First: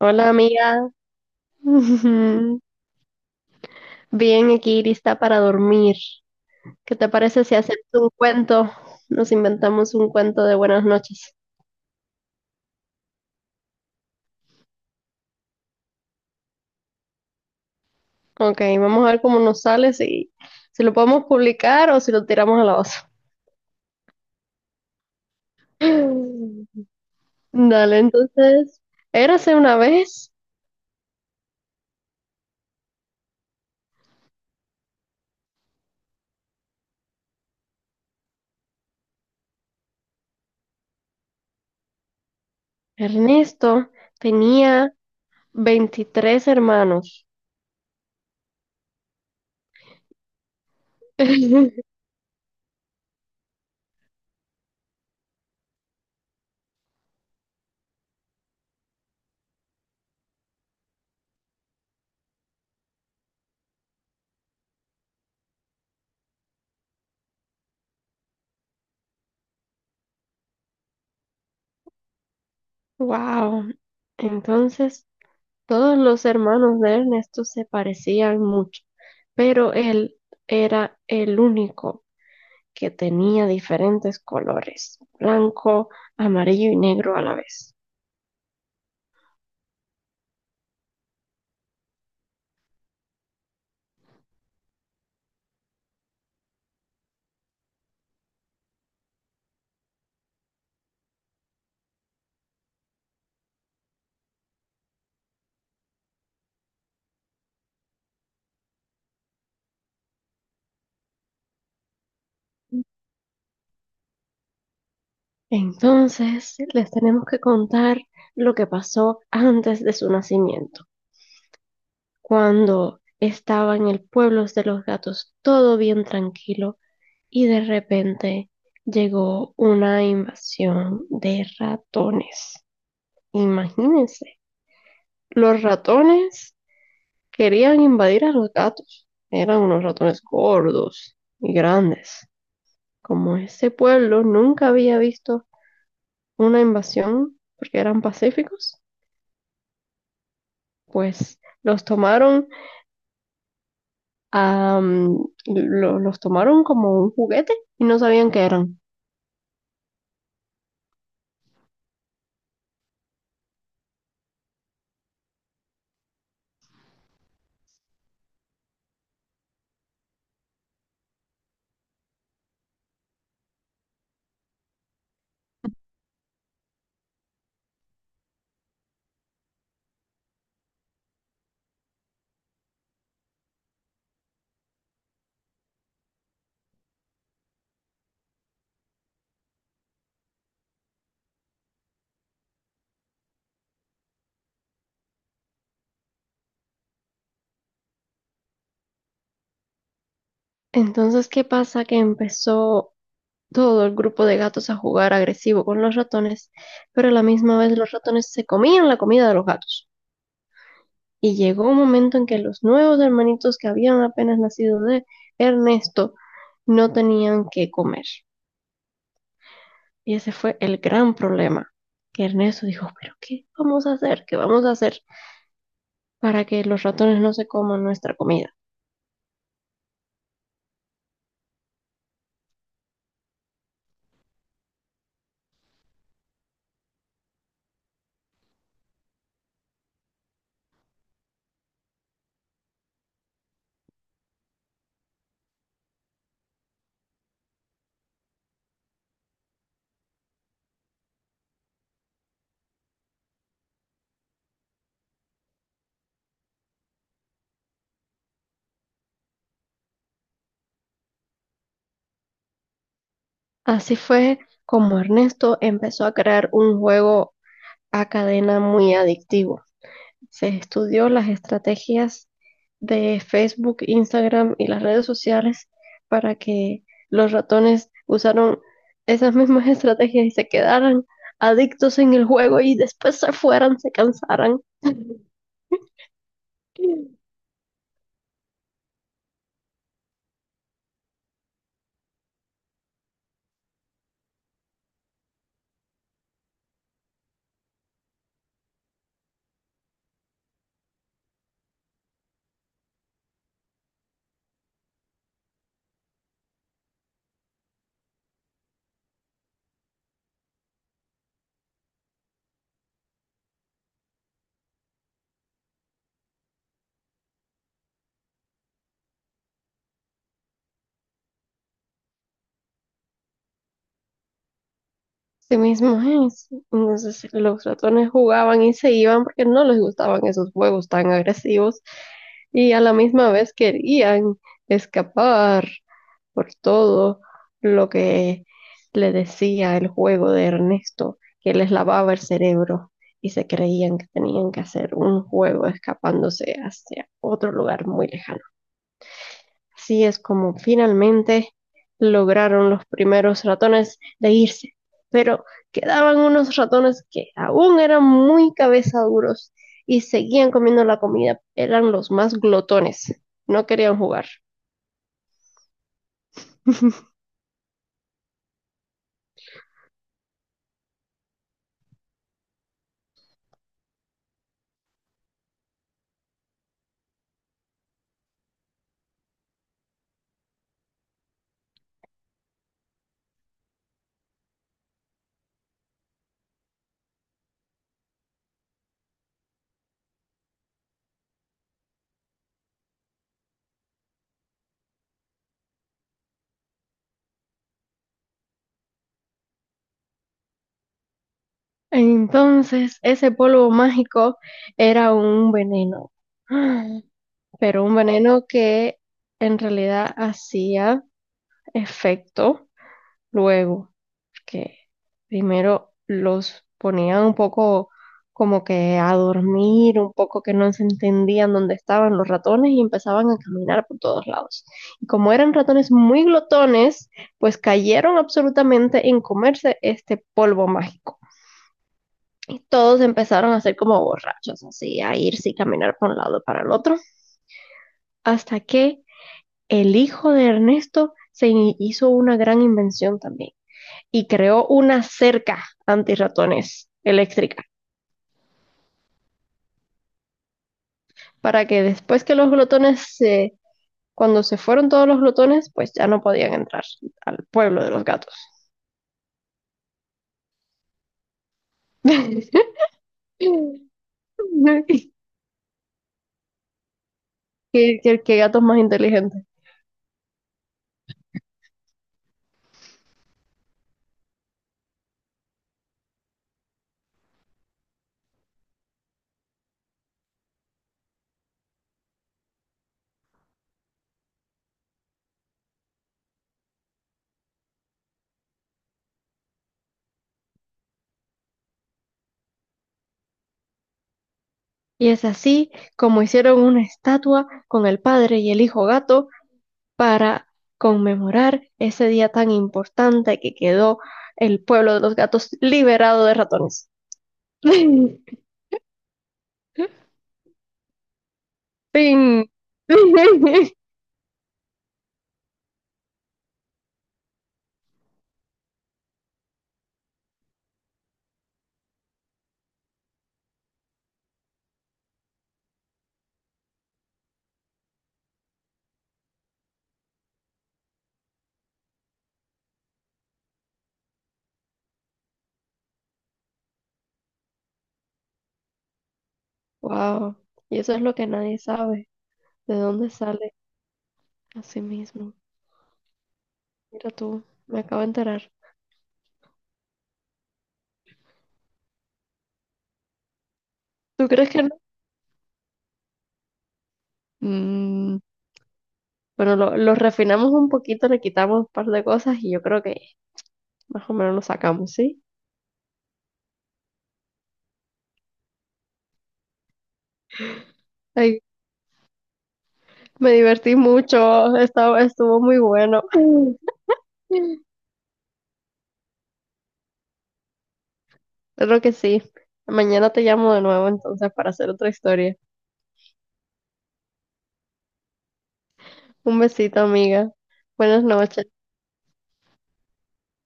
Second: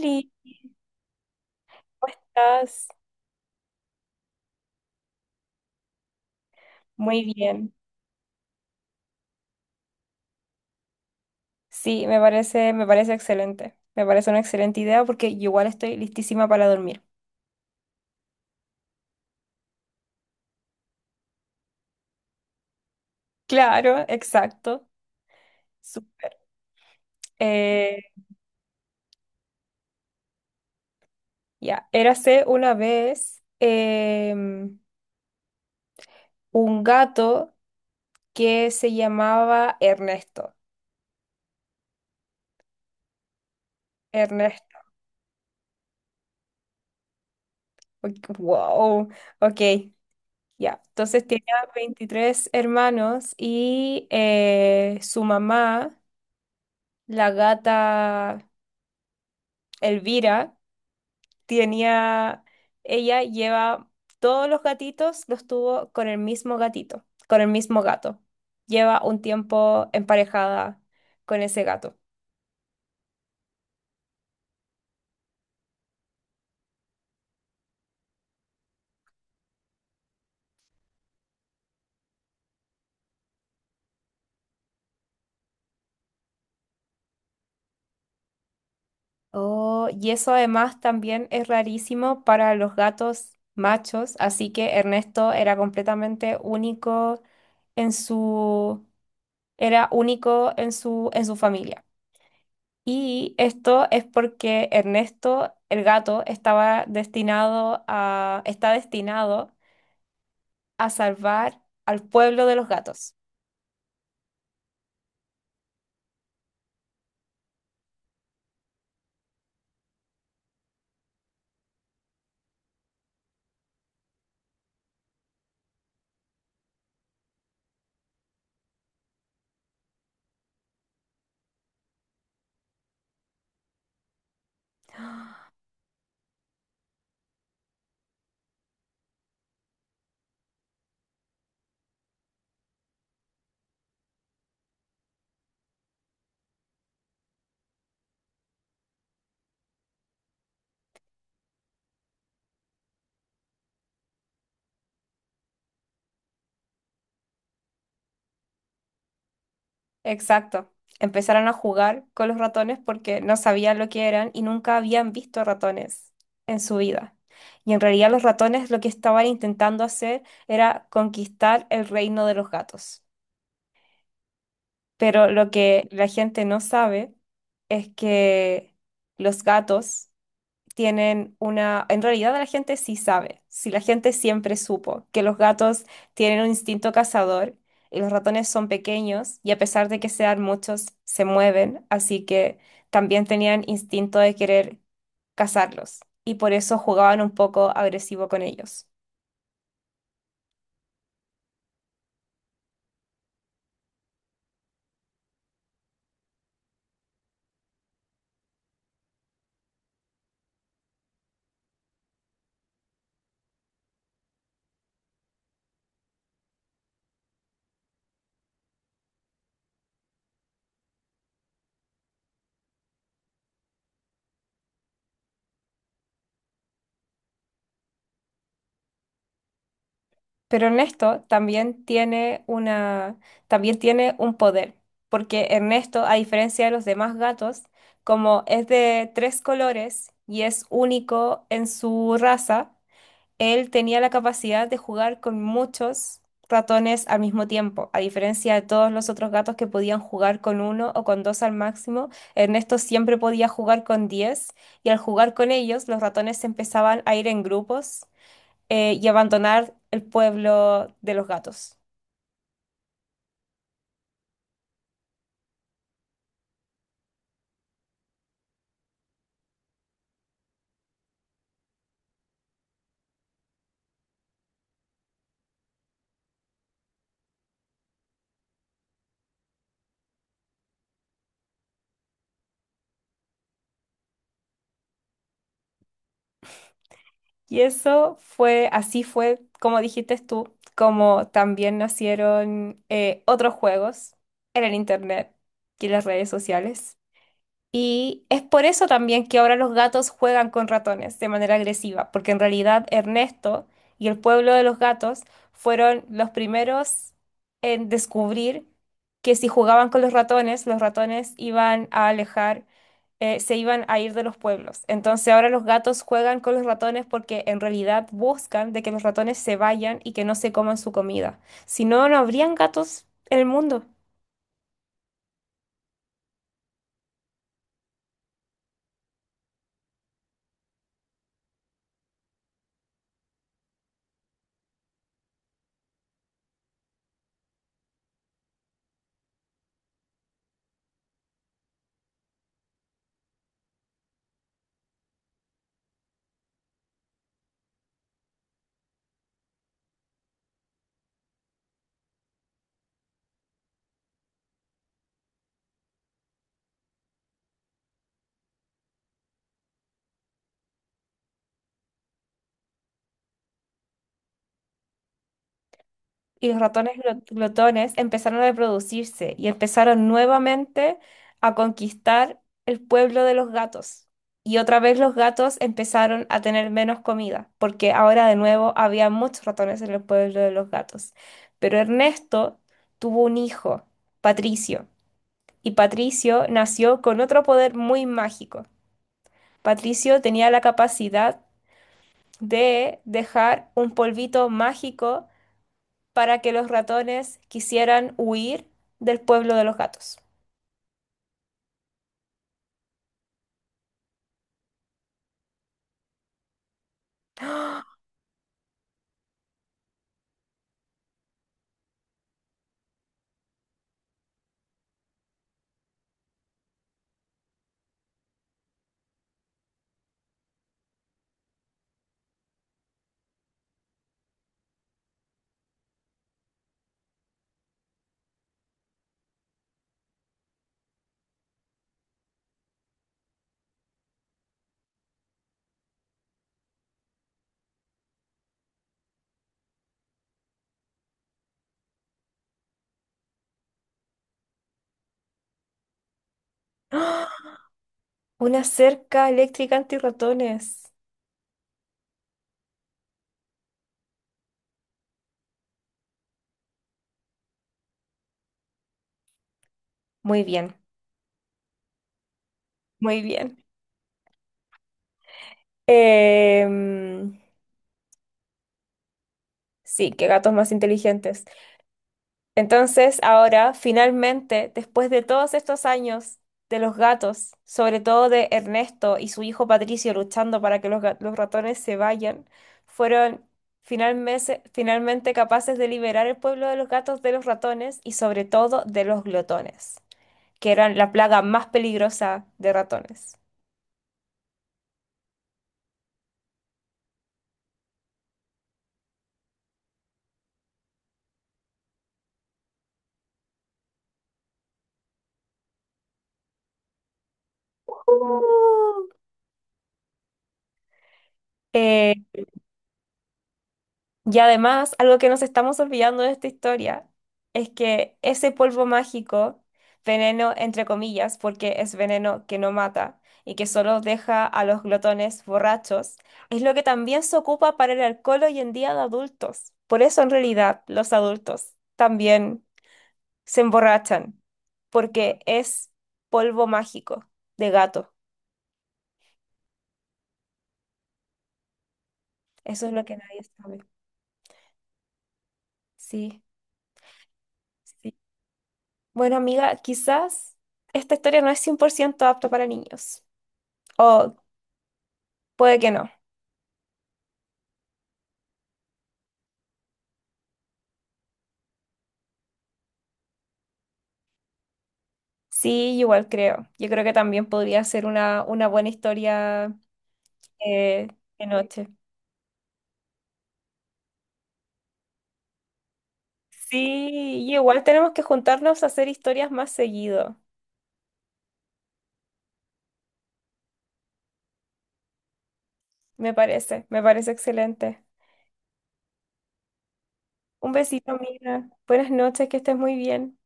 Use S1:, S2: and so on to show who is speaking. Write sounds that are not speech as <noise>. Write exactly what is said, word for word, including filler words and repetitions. S1: Hola amiga,
S2: ¿cómo
S1: <laughs>
S2: estás?
S1: bien aquí lista para dormir. ¿Qué te
S2: Muy
S1: parece si
S2: bien.
S1: hacemos un cuento? Nos inventamos un cuento de buenas noches.
S2: Sí, me parece, me parece excelente. Me parece una excelente idea porque yo igual estoy listísima para dormir.
S1: Ok, vamos a ver cómo nos sale, si, si lo podemos publicar o si lo tiramos a la osa.
S2: Claro, exacto.
S1: <gasps>
S2: Súper.
S1: <laughs> Dale,
S2: Eh,
S1: entonces, érase una vez,
S2: ya, Érase una vez em, un gato que se llamaba Ernesto.
S1: Ernesto
S2: Ernesto.
S1: tenía veintitrés hermanos.
S2: Ok, wow. Ok, ya. Entonces tenía
S1: <laughs>
S2: veintitrés hermanos y eh, su mamá, la gata Elvira, tenía, ella lleva todos los gatitos, los tuvo con el mismo gatito, con el mismo gato. Lleva un tiempo emparejada con ese gato.
S1: Wow. Entonces, todos los hermanos de Ernesto se parecían mucho, pero él era el único que tenía diferentes colores, blanco, amarillo y negro a la vez.
S2: Oh, y eso además también es rarísimo para los gatos machos, así que Ernesto era completamente único en su, era único en su, en su familia. Y esto es porque Ernesto, el gato, estaba destinado a, está destinado a salvar al pueblo de los gatos.
S1: Entonces, les tenemos que contar lo que pasó antes de su nacimiento, cuando estaba en el pueblo de los gatos todo bien tranquilo y de repente llegó una invasión de ratones. Imagínense. Los ratones querían invadir a los gatos. Eran unos ratones gordos y grandes. Como este pueblo nunca había visto una invasión porque eran pacíficos, pues los tomaron, a, lo- los tomaron como un juguete y no sabían qué eran.
S2: Exacto. Empezaron a jugar con los ratones porque no sabían lo que eran y nunca habían visto ratones en su vida. Y en realidad los ratones lo que estaban intentando hacer era conquistar el reino de los gatos. Pero lo que la gente no sabe es que los gatos tienen una... En realidad la gente sí sabe, si la gente siempre supo que los gatos tienen un instinto cazador y los ratones son pequeños y a pesar de que sean muchos, se mueven, así que también tenían instinto de querer cazarlos y por eso jugaban un poco agresivo con ellos.
S1: Entonces, ¿qué pasa? Que empezó todo el grupo de gatos a jugar agresivo con los ratones, pero a la misma vez los ratones se comían la comida de los gatos. Y llegó un momento en que los nuevos hermanitos que habían apenas nacido de Ernesto no tenían que comer. Y ese fue el gran problema, que Ernesto dijo, pero ¿qué vamos a hacer? ¿Qué vamos a hacer para que los ratones no se coman nuestra comida?
S2: Pero Ernesto también tiene una, también tiene un poder, porque Ernesto, a diferencia de los demás gatos, como es de tres colores y es único en su raza, él tenía la capacidad de jugar con muchos ratones al mismo tiempo. A diferencia de todos los otros gatos que podían jugar con uno o con dos al máximo, Ernesto siempre podía jugar con diez, y al jugar con ellos, los ratones empezaban a ir en grupos eh, y abandonar el pueblo de los gatos.
S1: Así fue como Ernesto empezó a crear un juego a cadena muy adictivo. Se estudió las estrategias de Facebook, Instagram y las redes sociales para que los ratones usaron esas mismas <laughs> estrategias y se quedaran adictos en el juego y después se fueran, se cansaran. <laughs>
S2: Y eso fue, así fue, como dijiste tú, como también nacieron eh, otros juegos en el internet y en las redes sociales. Y es por eso también que ahora los gatos juegan con ratones de manera agresiva, porque en realidad Ernesto y el pueblo de los gatos fueron los primeros en descubrir que si jugaban con los ratones, los ratones iban a alejar, eh, se iban a ir de los pueblos. Entonces ahora los gatos juegan con los ratones porque en realidad buscan de que los ratones se vayan y que no se coman su comida. Si no, no habrían gatos en el mundo.
S1: Sí mismo es. Entonces los ratones jugaban y se iban porque no les gustaban esos juegos tan agresivos y a la misma vez querían escapar por todo lo que le decía el juego de Ernesto, que les lavaba el cerebro y se creían que tenían que hacer un juego escapándose hacia otro lugar muy lejano. Así es como finalmente lograron los primeros ratones de irse, pero quedaban unos ratones que aún eran muy cabezaduros y seguían comiendo la comida. Eran los más glotones, no querían jugar.
S2: Y los ratones
S1: <laughs>
S2: glo- glotones empezaron a reproducirse y empezaron nuevamente a conquistar el pueblo de los gatos. Y otra vez los gatos empezaron a tener menos comida, porque ahora de nuevo había muchos ratones en el pueblo de los gatos. Pero Ernesto tuvo un hijo, Patricio, y Patricio nació con otro poder muy mágico. Patricio tenía la capacidad de dejar un polvito mágico para que los ratones quisieran huir del pueblo de los gatos.
S1: Entonces, ese polvo mágico era un veneno, <gasps> pero un veneno que en realidad hacía efecto luego. Que primero los ponían un poco como que a dormir, un poco que no se entendían dónde estaban los ratones y empezaban a caminar por todos lados. Y como eran ratones muy glotones, pues cayeron absolutamente en comerse este polvo mágico. Y todos empezaron a ser como borrachos, así, a irse y caminar por un lado para el otro, hasta que el hijo de Ernesto se hizo una gran invención también. Y creó una cerca antirratones
S2: ¡Ah!
S1: eléctrica
S2: Una cerca eléctrica antirratones.
S1: para que después que los glotones se... Cuando se fueron todos los glotones, pues ya no podían entrar al pueblo de los gatos.
S2: Muy bien,
S1: <laughs>
S2: muy bien.
S1: ¿Qué,
S2: Em,
S1: qué- qué gatos más inteligentes.
S2: sí, qué gatos más inteligentes. Entonces, ahora, finalmente, después de todos estos años de los gatos, sobre todo de Ernesto y su hijo Patricio luchando para que los, ga- los ratones se vayan, fueron finalmente, finalmente capaces de liberar el pueblo de los gatos de los ratones y sobre todo de los glotones, que eran la plaga más peligrosa de ratones.
S1: Y es así como hicieron una estatua con el padre y el hijo gato para conmemorar ese día tan importante que quedó el pueblo de los gatos liberado de ratones.
S2: Oh.
S1: <laughs> Fin.
S2: Y además, algo que nos estamos olvidando de esta historia es que ese polvo mágico, veneno entre comillas, porque es veneno que no mata y que solo deja a los glotones borrachos, es lo que también se ocupa para el alcohol hoy en día de adultos. Por eso en realidad los adultos también se emborrachan, porque es polvo mágico de gato.
S1: Wow, y eso es lo que nadie sabe, de
S2: Eso es lo
S1: dónde
S2: que nadie
S1: sale
S2: sabe.
S1: así mismo.
S2: Sí,
S1: Mira tú, me acabo de
S2: sí.
S1: enterar.
S2: Bueno, amiga, quizás esta historia no es cien por ciento apta para niños.
S1: ¿Tú
S2: O
S1: crees que no?
S2: puede que no.
S1: Mm, bueno, lo, lo refinamos un poquito, le quitamos un par de cosas y yo creo que más o menos lo sacamos, ¿sí?
S2: Sí, igual creo. Yo creo que también podría ser una, una buena historia eh,
S1: Ay,
S2: de noche.
S1: me divertí mucho, estaba, estuvo muy bueno.
S2: Sí, y
S1: <laughs>
S2: igual tenemos que juntarnos a hacer historias más seguido.
S1: Creo que sí. Mañana te llamo de nuevo entonces para hacer otra historia.
S2: Me parece, me parece excelente.
S1: Un besito, amiga.
S2: Un
S1: Buenas
S2: besito,
S1: noches.
S2: amiga. Buenas noches, que estés muy bien.